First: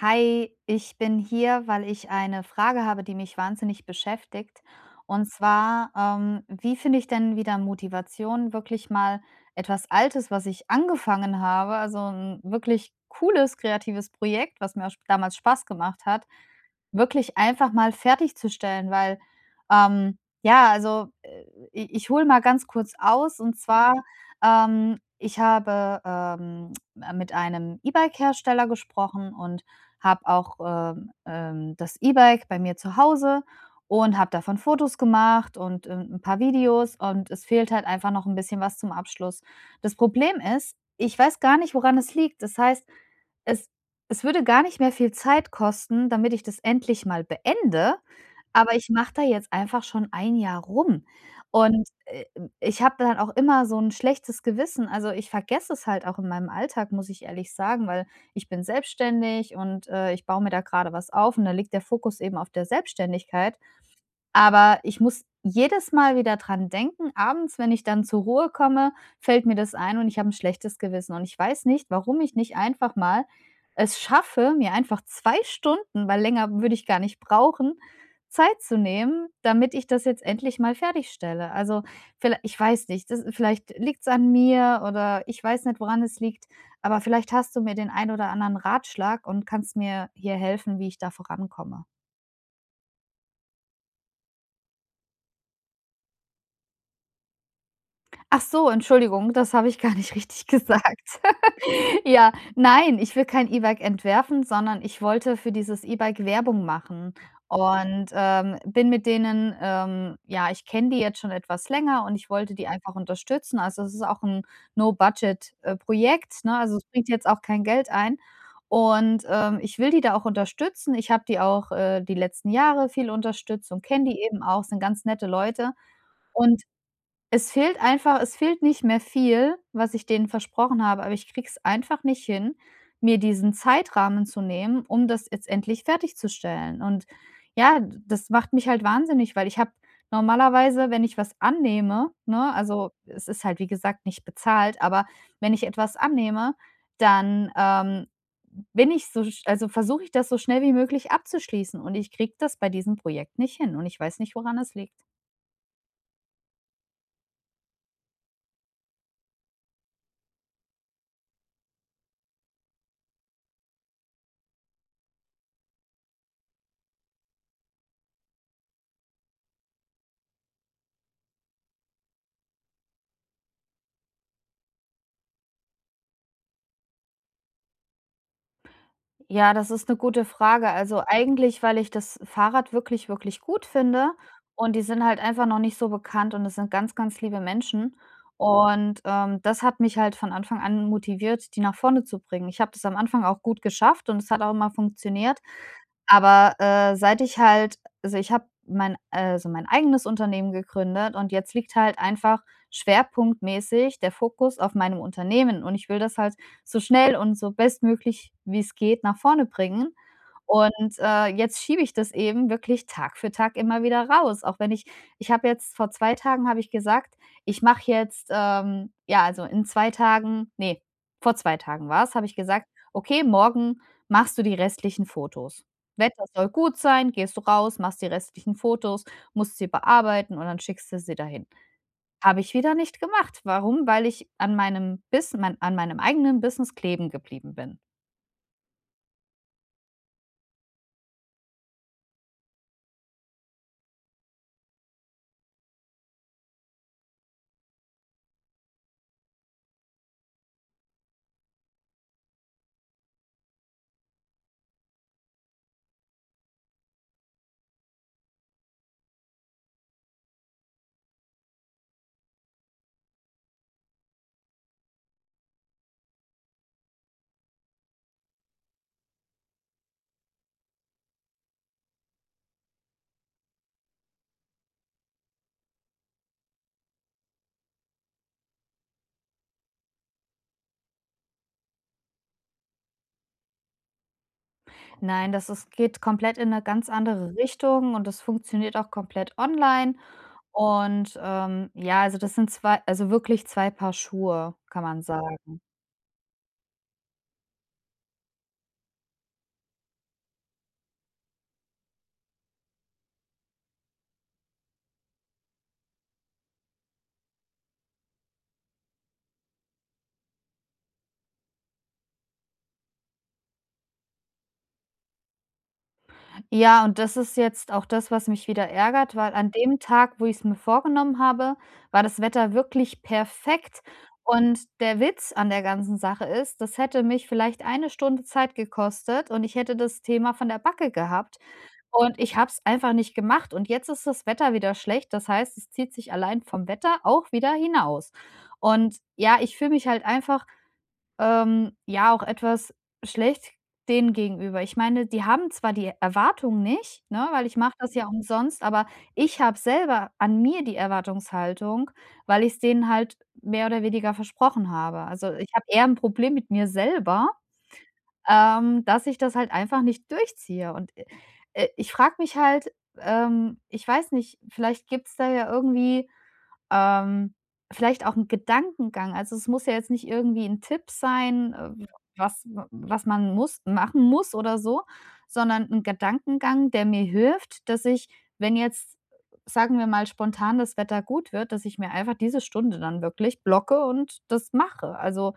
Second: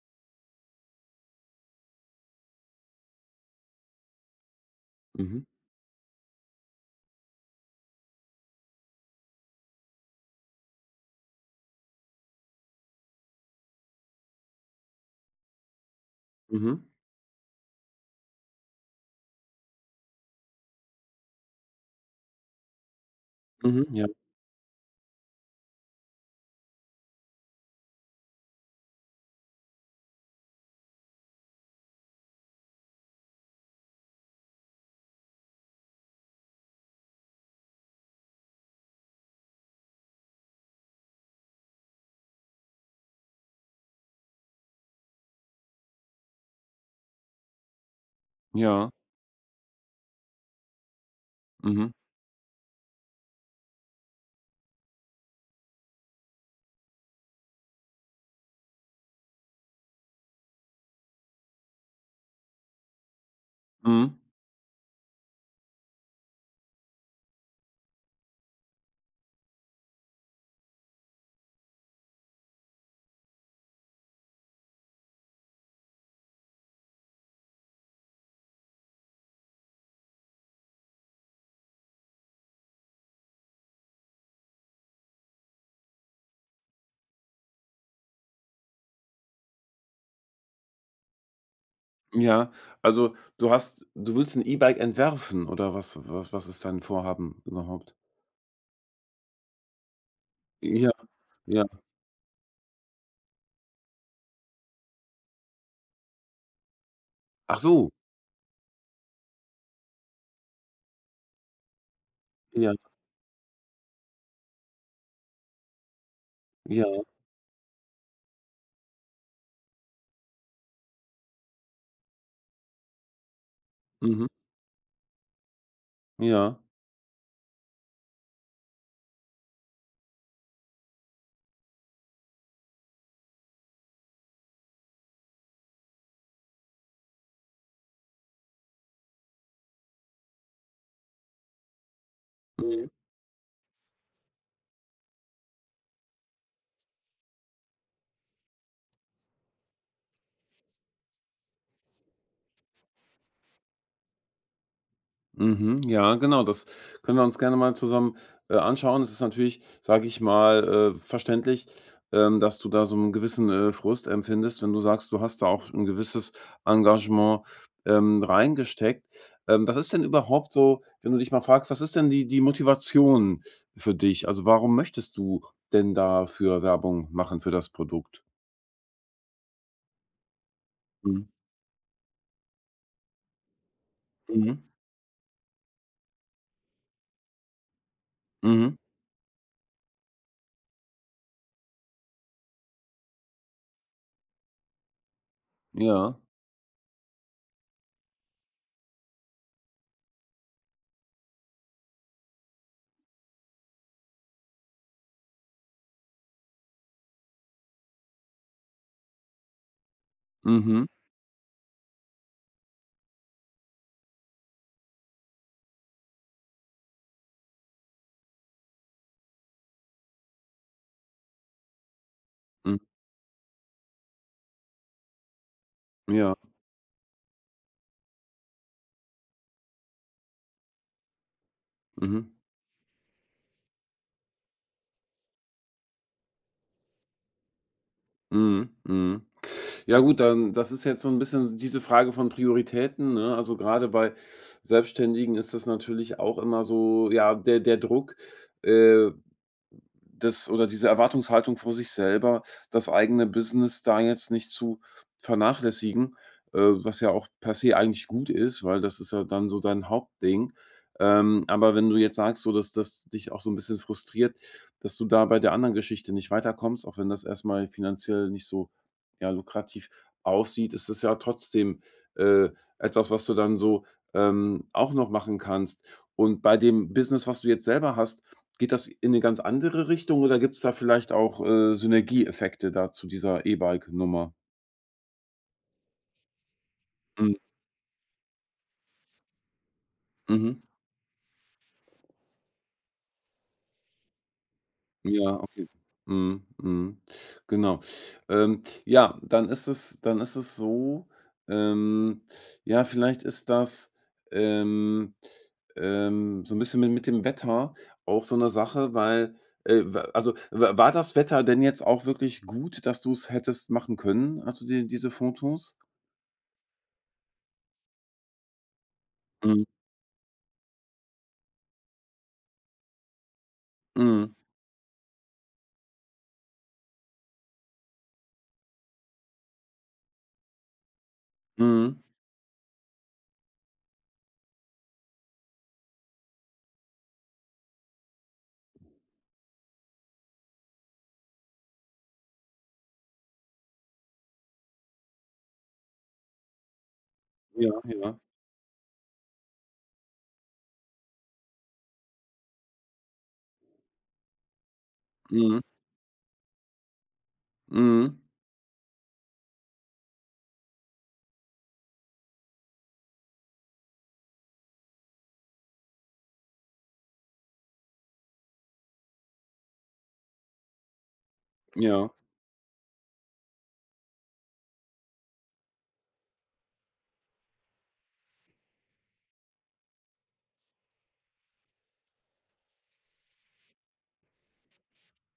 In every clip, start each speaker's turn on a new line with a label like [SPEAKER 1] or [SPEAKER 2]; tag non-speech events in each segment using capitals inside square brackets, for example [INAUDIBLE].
[SPEAKER 1] Hi, ich bin hier, weil ich eine Frage habe, die mich wahnsinnig beschäftigt. Und
[SPEAKER 2] Mhm,
[SPEAKER 1] zwar, wie finde ich denn wieder Motivation, wirklich mal etwas Altes, was ich angefangen habe, also ein wirklich cooles kreatives Projekt, was mir auch damals Spaß gemacht hat,
[SPEAKER 2] mhm,
[SPEAKER 1] wirklich einfach mal fertigzustellen, weil ja, also ich hole mal ganz kurz aus und
[SPEAKER 2] mhm,
[SPEAKER 1] zwar,
[SPEAKER 2] ja,
[SPEAKER 1] ich habe mit einem E-Bike-Hersteller gesprochen und habe auch, das E-Bike bei mir zu Hause und habe davon Fotos gemacht und 'n paar Videos und es fehlt halt einfach noch ein bisschen was zum Abschluss. Das Problem ist, ich weiß gar nicht, woran es liegt. Das heißt, es es würde gar nicht mehr viel Zeit kosten, damit ich das endlich mal beende, aber ich
[SPEAKER 2] ja,
[SPEAKER 1] mache da jetzt einfach schon ein Jahr rum und,
[SPEAKER 2] mhm,
[SPEAKER 1] äh, ich habe dann auch immer so ein schlechtes Gewissen. Also, ich vergesse es halt auch in meinem Alltag, muss ich ehrlich sagen, weil ich bin selbstständig und ich baue mir da gerade was auf und da liegt der Fokus eben auf der Selbstständigkeit.
[SPEAKER 2] mhm,
[SPEAKER 1] Aber ich muss jedes Mal wieder dran denken, abends, wenn ich dann zur Ruhe komme, fällt mir das ein und ich habe ein schlechtes Gewissen. Und ich weiß nicht, warum ich nicht einfach mal es schaffe, mir einfach 2 Stunden, weil länger würde ich gar nicht brauchen, Zeit zu nehmen, damit ich das jetzt endlich mal fertigstelle. Also, viellei ich weiß nicht, das vielleicht liegt's an mir oder ich weiß nicht, woran es liegt, aber vielleicht hast du mir den ein oder anderen Ratschlag und kannst mir hier helfen, wie ich da vorankomme.
[SPEAKER 2] ja. Also, du willst ein E-Bike entwerfen oder was ist dein Vorhaben überhaupt?
[SPEAKER 1] Ach so, Entschuldigung, das habe ich gar nicht richtig
[SPEAKER 2] Ja,
[SPEAKER 1] gesagt.
[SPEAKER 2] ja.
[SPEAKER 1] [LAUGHS] Ja, nein, ich will kein E-Bike entwerfen, sondern ich wollte für dieses E-Bike Werbung machen
[SPEAKER 2] Ach so,
[SPEAKER 1] und bin mit denen ja, ich kenne die jetzt schon etwas länger und ich wollte die
[SPEAKER 2] ja,
[SPEAKER 1] einfach unterstützen. Also, es ist auch ein No-Budget, Projekt, ne? Also,
[SPEAKER 2] ja,
[SPEAKER 1] es bringt jetzt auch kein Geld ein und ich will die da auch unterstützen. Ich habe die auch, die letzten Jahre viel unterstützt und kenne die
[SPEAKER 2] mhm,
[SPEAKER 1] eben auch, sind ganz nette Leute
[SPEAKER 2] ja,
[SPEAKER 1] und es fehlt einfach es fehlt nicht mehr viel, was ich denen versprochen habe, aber ich kriege es einfach nicht hin, mir diesen Zeitrahmen zu nehmen, um das jetzt endlich fertigzustellen. Und ja, d das macht mich halt wahnsinnig, weil ich habe normalerweise, wenn ich was annehme, ne,
[SPEAKER 2] mhm.
[SPEAKER 1] also es ist halt, wie gesagt, nicht bezahlt, aber wenn ich etwas annehme, dann, bin ich so sch also versuche ich das so schnell wie möglich abzuschließen und ich kriege das bei diesem Projekt nicht hin und ich weiß nicht, woran es liegt.
[SPEAKER 2] Mhm, ja, genau, das können wir uns gerne mal zusammen anschauen. Es ist natürlich, sage ich mal, verständlich, dass du da so einen gewissen Frust empfindest, wenn du sagst, du hast da auch ein gewisses Engagement reingesteckt. Was ist denn überhaupt so, wenn du dich mal fragst, was ist denn die Motivation für dich? Also, warum möchtest du denn dafür Werbung machen für das Produkt?
[SPEAKER 1] Ja, das ist 'ne gute Frage. Also,
[SPEAKER 2] Mhm,
[SPEAKER 1] eigentlich, weil ich das Fahrrad wirklich, wirklich gut finde
[SPEAKER 2] mhm,
[SPEAKER 1] und die sind halt einfach noch nicht so bekannt und es sind ganz, ganz liebe Menschen
[SPEAKER 2] mhm,
[SPEAKER 1] und das hat mich halt von Anfang an motiviert, die nach vorne zu bringen. Ich habe das am Anfang auch gut geschafft und es hat auch immer funktioniert.
[SPEAKER 2] ja,
[SPEAKER 1] Aber, seit ich halt also, mein eigenes Unternehmen gegründet und jetzt liegt halt einfach schwerpunktmäßig der Fokus auf meinem Unternehmen und ich will das halt so schnell und so bestmöglich, wie es geht, nach vorne bringen.
[SPEAKER 2] mhm,
[SPEAKER 1] Und, jetzt schiebe ich das eben wirklich Tag für Tag immer wieder raus, auch wenn ich ich habe jetzt vor 2 Tagen habe ich gesagt, ich mache jetzt, ja, also, in 2 Tagen ne, vor 2 Tagen war's, habe ich gesagt:
[SPEAKER 2] mhm,
[SPEAKER 1] „Okay, morgen machst du die restlichen Fotos.“ Wetter
[SPEAKER 2] ja,
[SPEAKER 1] soll gut sein, gehst du raus, machst die restlichen Fotos, musst sie bearbeiten und dann schickst du sie dahin.
[SPEAKER 2] mhm,
[SPEAKER 1] Habe ich wieder nicht gemacht. Warum? Weil ich an meinem Bus mein an meinem eigenen Business kleben geblieben bin.
[SPEAKER 2] mhm, mhm. Ja, gut, dann, das ist jetzt so ein bisschen diese Frage von Prioritäten, ne? Also, gerade bei Selbstständigen ist das natürlich auch immer so, ja, der Druck, äh das oder diese Erwartungshaltung vor sich selber, das eigene Business da jetzt nicht zu vernachlässigen, was ja auch per se eigentlich gut ist, weil das ist ja dann so dein Hauptding. Aber wenn du jetzt sagst, so dass das dich auch so ein bisschen frustriert, dass du da bei der anderen Geschichte nicht weiterkommst, auch wenn das erstmal finanziell nicht so, ja, lukrativ aussieht, ist es ja trotzdem, äh, etwas, was du dann so auch noch machen kannst. Und bei dem Business, was du jetzt selber hast, geht das in eine ganz andere Richtung oder gibt es da vielleicht auch Synergieeffekte da zu dieser E-Bike-Nummer?
[SPEAKER 1] Nein, das ist geht komplett in eine ganz
[SPEAKER 2] Mhm,
[SPEAKER 1] andere Richtung und das funktioniert auch komplett online
[SPEAKER 2] mhm.
[SPEAKER 1] und ja, also das sind 2, also wirklich 2 Paar Schuhe, kann man
[SPEAKER 2] Ja,
[SPEAKER 1] sagen.
[SPEAKER 2] okay. Mhm, mhm. Genau. Ja, dann ist es so, ähm, ja, vielleicht ist das, ähm, so ein bisschen mit dem Wetter auch so eine Sache, weil, wa also, wa war das Wetter denn jetzt auch wirklich gut, dass du es hättest machen können, also, diese Fotos?
[SPEAKER 1] Ja, und das ist jetzt auch das, was mich wieder ärgert, weil an
[SPEAKER 2] Mhm,
[SPEAKER 1] dem Tag, wo ich es mir vorgenommen habe, war das Wetter wirklich perfekt.
[SPEAKER 2] mhm,
[SPEAKER 1] Und der Witz an der ganzen Sache ist, das hätte mich vielleicht eine Stunde Zeit gekostet und ich hätte das Thema von der Backe gehabt.
[SPEAKER 2] mhm.
[SPEAKER 1] Und ich habe es einfach nicht gemacht. Und jetzt ist das Wetter wieder schlecht. Das heißt, es zieht sich allein vom Wetter auch wieder hinaus. Und ja, ich fühle mich halt einfach ja, auch etwas schlecht denen gegenüber. Ich meine, die haben zwar die Erwartung nicht, ne, weil ich
[SPEAKER 2] Ja,
[SPEAKER 1] mache das ja
[SPEAKER 2] ja.
[SPEAKER 1] umsonst, aber ich habe selber an mir die Erwartungshaltung, weil ich es denen halt mehr oder weniger versprochen habe. Also, ich
[SPEAKER 2] Mhm.
[SPEAKER 1] habe eher ein Problem mit mir selber,
[SPEAKER 2] Mhm.
[SPEAKER 1] dass ich das halt einfach nicht durchziehe. Und, ich frage mich halt, ich weiß nicht, vielleicht gibt's da ja irgendwie ähm, vielleicht auch 'n Gedankengang. Also, es muss ja jetzt nicht irgendwie 'n Tipp sein, Ja.
[SPEAKER 2] Ja.
[SPEAKER 1] Was man muss machen muss oder so, sondern 'n Gedankengang, der mir hilft, dass ich, wenn jetzt, sagen wir mal, spontan das Wetter gut wird, dass ich mir einfach diese Stunde dann wirklich blocke und das mache. Also,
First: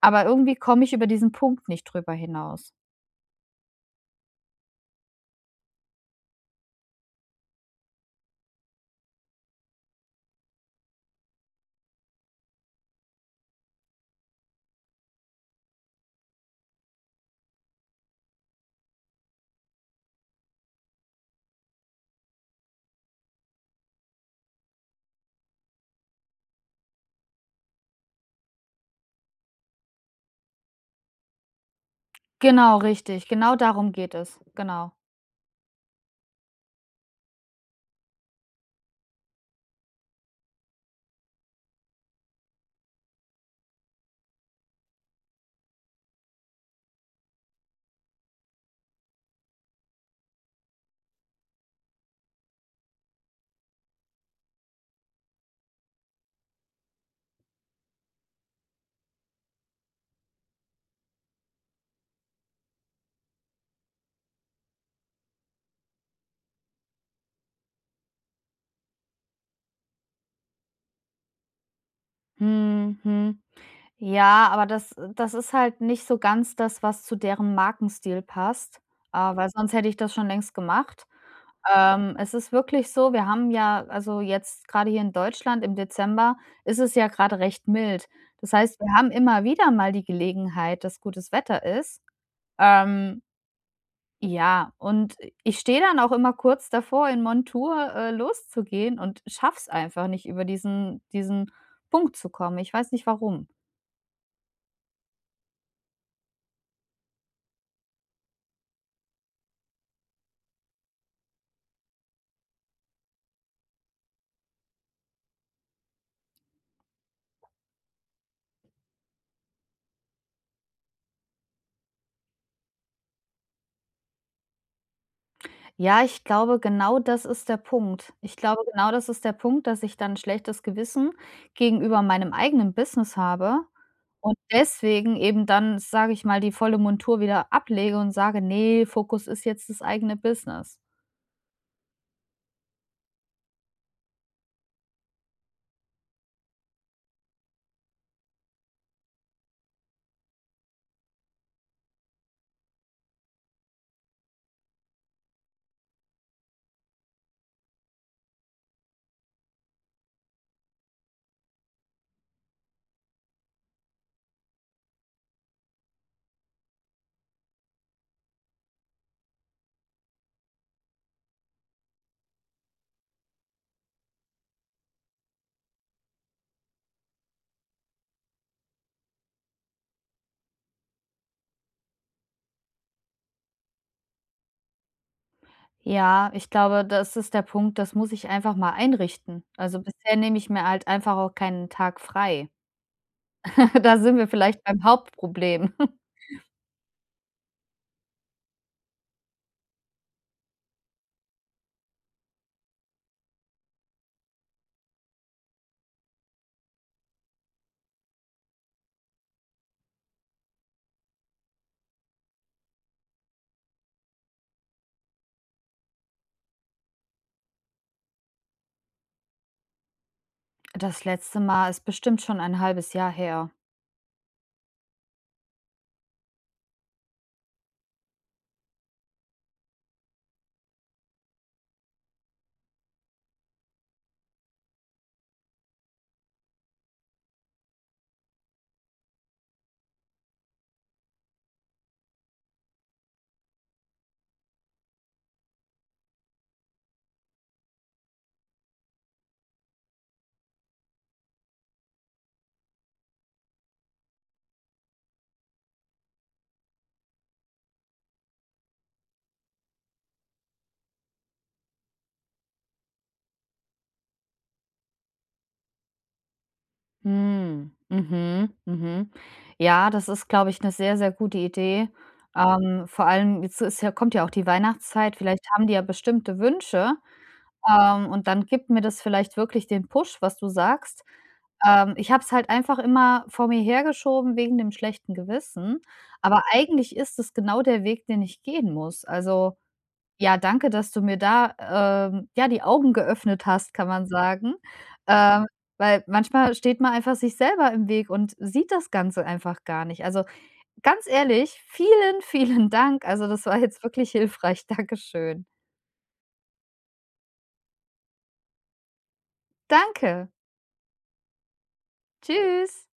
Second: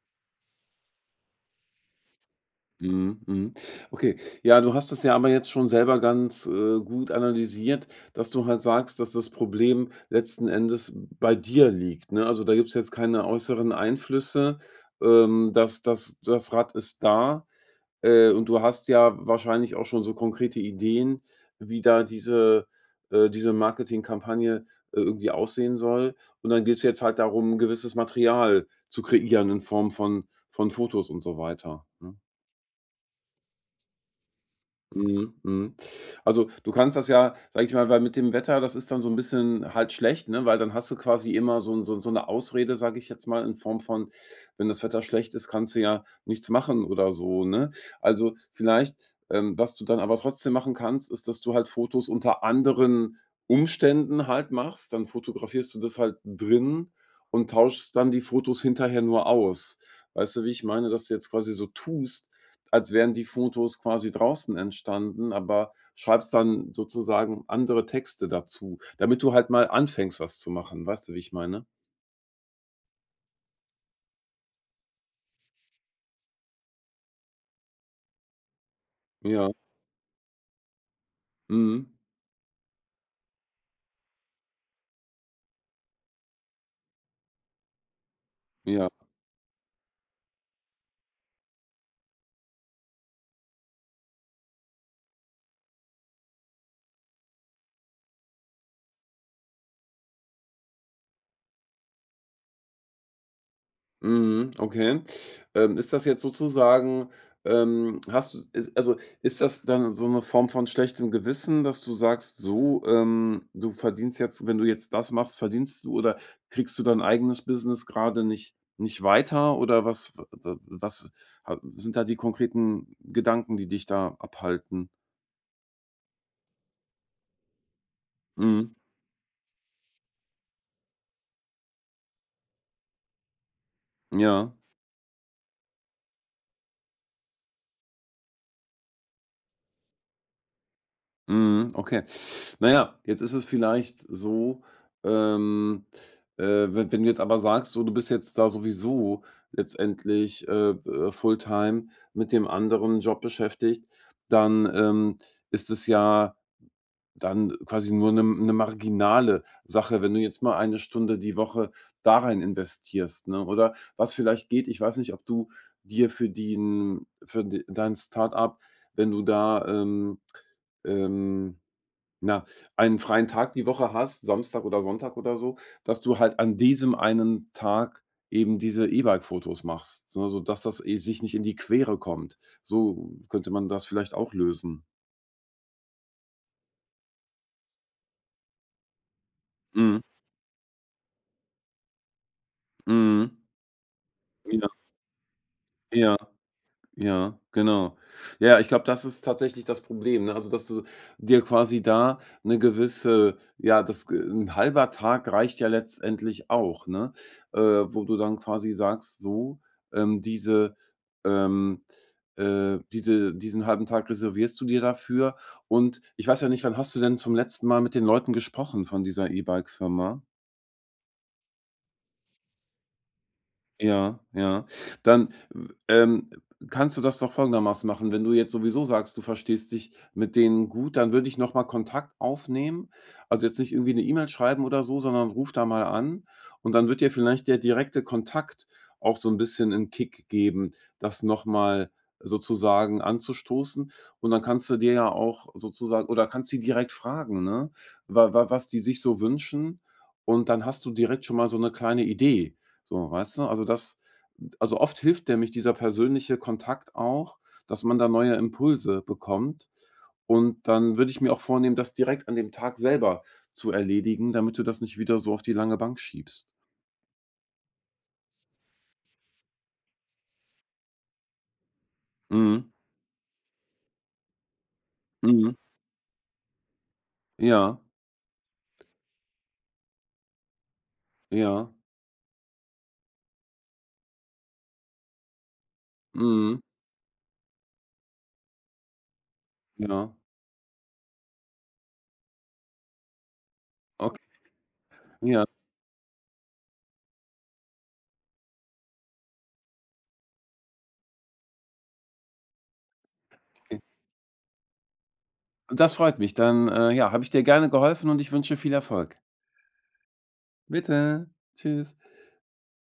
[SPEAKER 1] aber irgendwie komme ich über diesen Punkt nicht drüber hinaus.
[SPEAKER 2] Mhm, mhm. Okay. Ja, du hast das ja aber jetzt schon selber ganz gut analysiert, dass du halt sagst, dass das Problem letzten Endes bei dir liegt, ne? Also, da gibt's jetzt keine äußeren Einflüsse. Das Rad ist da. Und du hast ja wahrscheinlich auch schon so konkrete Ideen, wie da diese Marketingkampagne, irgendwie aussehen soll. Und dann geht's jetzt halt darum, gewisses Material zu kreieren in Form von Fotos und so weiter, ne?
[SPEAKER 1] Genau, richtig. Genau darum geht es. Genau.
[SPEAKER 2] Mhm, mhm. Also, du kannst das ja, sage ich mal, weil mit dem Wetter, das ist dann so ein bisschen halt schlecht, ne, weil dann hast du quasi immer so 'n so so eine Ausrede, sage ich jetzt mal, in Form von, wenn das Wetter schlecht ist, kannst du ja nichts machen oder so, ne? Also, vielleicht, was du dann aber trotzdem machen kannst, ist, dass du halt Fotos unter anderen Umständen halt machst. Dann fotografierst du das halt drin und tauschst dann die Fotos hinterher nur aus. Weißt du, wie ich meine? Dass du jetzt quasi so tust, als wären die Fotos quasi draußen entstanden, aber schreibst dann sozusagen andere Texte dazu, damit du halt mal anfängst, was zu machen. Weißt du, wie ich meine?
[SPEAKER 1] Mhm, mhm. Ja, aber das ist halt nicht so ganz das, was zu deren Markenstil passt,
[SPEAKER 2] Ja,
[SPEAKER 1] weil sonst hätte ich das schon längst gemacht.
[SPEAKER 2] mhm,
[SPEAKER 1] Es ist wirklich so, wir haben ja also jetzt grade hier in Deutschland im Dezember ist es ja grade recht mild. Das heißt,
[SPEAKER 2] ja.
[SPEAKER 1] wir haben immer wieder mal die Gelegenheit, dass gutes Wetter ist. Ähm, ja, und ich stehe dann auch immer kurz davor, in Montur, loszugehen und schaffe es einfach nicht, über diesen Punkt zu kommen. Ich weiß nicht warum.
[SPEAKER 2] Mhm, okay. Ist das jetzt sozusagen, hast du ist also, ist das dann so eine Form von schlechtem Gewissen, dass du sagst: „So, du verdienst jetzt wenn du jetzt das machst, verdienst du oder kriegst du dein eigenes Business gerade nicht weiter?" Oder was w was ha sind da die konkreten Gedanken, die dich da abhalten?
[SPEAKER 1] Ja, ich glaube, genau das ist der Punkt. Ich glaube,
[SPEAKER 2] Mhm.
[SPEAKER 1] genau das ist der Punkt, dass ich dann 'n schlechtes Gewissen gegenüber meinem eigenen Business habe und
[SPEAKER 2] Ja.
[SPEAKER 1] deswegen eben dann, sage ich mal, die volle Montur wieder ablege und sage: „Ne, Fokus ist jetzt das eigene Business.“
[SPEAKER 2] Mhm, okay. Naja, jetzt ist es vielleicht so, ähm, we wenn du jetzt aber sagst, so, du bist jetzt da sowieso letztendlich fulltime mit dem anderen Job beschäftigt, dann, ist es ja dann quasi nur eine marginale Sache, wenn du jetzt mal eine Stunde die Woche da rein investierst, ne? Oder was vielleicht geht, ich weiß nicht, ob du dir für den für de dein Start-up, wenn du da, ähm na, einen freien Tag die Woche hast, Samstag oder Sonntag oder so, dass du halt an diesem einen Tag eben diese E-Bike-Fotos machst, so dass das eh sich nicht in die Quere kommt. So könnte man das vielleicht auch lösen.
[SPEAKER 1] Ja, ich glaube, das ist der Punkt, das muss ich einfach mal einrichten. Also,
[SPEAKER 2] Mhm,
[SPEAKER 1] bisher nehme ich mir halt einfach auch keinen Tag frei.
[SPEAKER 2] mhm.
[SPEAKER 1] [LAUGHS] Da sind wir vielleicht
[SPEAKER 2] Ja,
[SPEAKER 1] beim Hauptproblem. [LAUGHS]
[SPEAKER 2] ja. Ja, genau. Ja, ich glaube, das ist tatsächlich das Problem, ne? Also, dass du dir quasi da eine gewisse, ja, das g 'n halber Tag reicht ja letztendlich auch, ne? Wo du dann quasi sagst: „So, ähm, diese ähm, diesen halben Tag reservierst du dir dafür." Und ich weiß ja nicht, wann hast du denn zum letzten Mal mit den Leuten gesprochen von dieser E-Bike-Firma?
[SPEAKER 1] Das letzte Mal ist bestimmt schon ein halbes Jahr her.
[SPEAKER 2] Ja, ja. Dann, ähm, kannst du das doch folgendermaßen machen. Wenn du jetzt sowieso sagst, du verstehst dich mit denen gut, dann würde ich noch mal Kontakt aufnehmen. Also, jetzt nicht irgendwie eine E-Mail schreiben oder so, sondern ruf da mal an und dann wird dir vielleicht der direkte Kontakt auch so ein bisschen einen Kick geben, das noch mal sozusagen anzustoßen. Und dann kannst du dir ja auch sozusagen oder kannst die direkt fragen, ne, wa wa was die sich so wünschen und dann hast du direkt schon mal so eine kleine Idee. So, weißt du? Also oft hilft der mich dieser persönliche Kontakt auch, dass man da neue Impulse bekommt. Und dann würde ich mir auch vornehmen, das direkt an dem Tag selber zu erledigen, damit du das nicht wieder so auf die lange Bank schiebst.
[SPEAKER 1] Hm, mhm, mhm. Ja, das ist, glaube ich, eine sehr, sehr gute Idee.
[SPEAKER 2] Mhm.
[SPEAKER 1] Vor allem jetzt ist ja kommt ja auch die Weihnachtszeit, vielleicht
[SPEAKER 2] Mhm.
[SPEAKER 1] haben die ja bestimmte Wünsche,
[SPEAKER 2] Ja,
[SPEAKER 1] und dann gibt mir das vielleicht wirklich den Push, was du sagst.
[SPEAKER 2] ja.
[SPEAKER 1] Ich habe es halt einfach immer vor mir hergeschoben wegen dem schlechten Gewissen, aber
[SPEAKER 2] Mhm.
[SPEAKER 1] eigentlich ist es genau der Weg, den ich gehen muss. Also
[SPEAKER 2] Ja.
[SPEAKER 1] ja, danke, dass du mir da, ja, die Augen geöffnet hast, kann man
[SPEAKER 2] Okay.
[SPEAKER 1] sagen.
[SPEAKER 2] Ja,
[SPEAKER 1] Ähm, weil manchmal steht man einfach sich selber im Weg und sieht das Ganze einfach gar nicht. Also, ganz ehrlich, vielen, [LAUGHS] vielen Dank. Also, das war
[SPEAKER 2] okay.
[SPEAKER 1] jetzt wirklich hilfreich. Dankeschön.
[SPEAKER 2] Das freut mich. Dann, ja, habe ich dir gerne geholfen und ich wünsche viel Erfolg.
[SPEAKER 1] Danke.
[SPEAKER 2] Bitte. Tschüss.
[SPEAKER 1] Tschüss.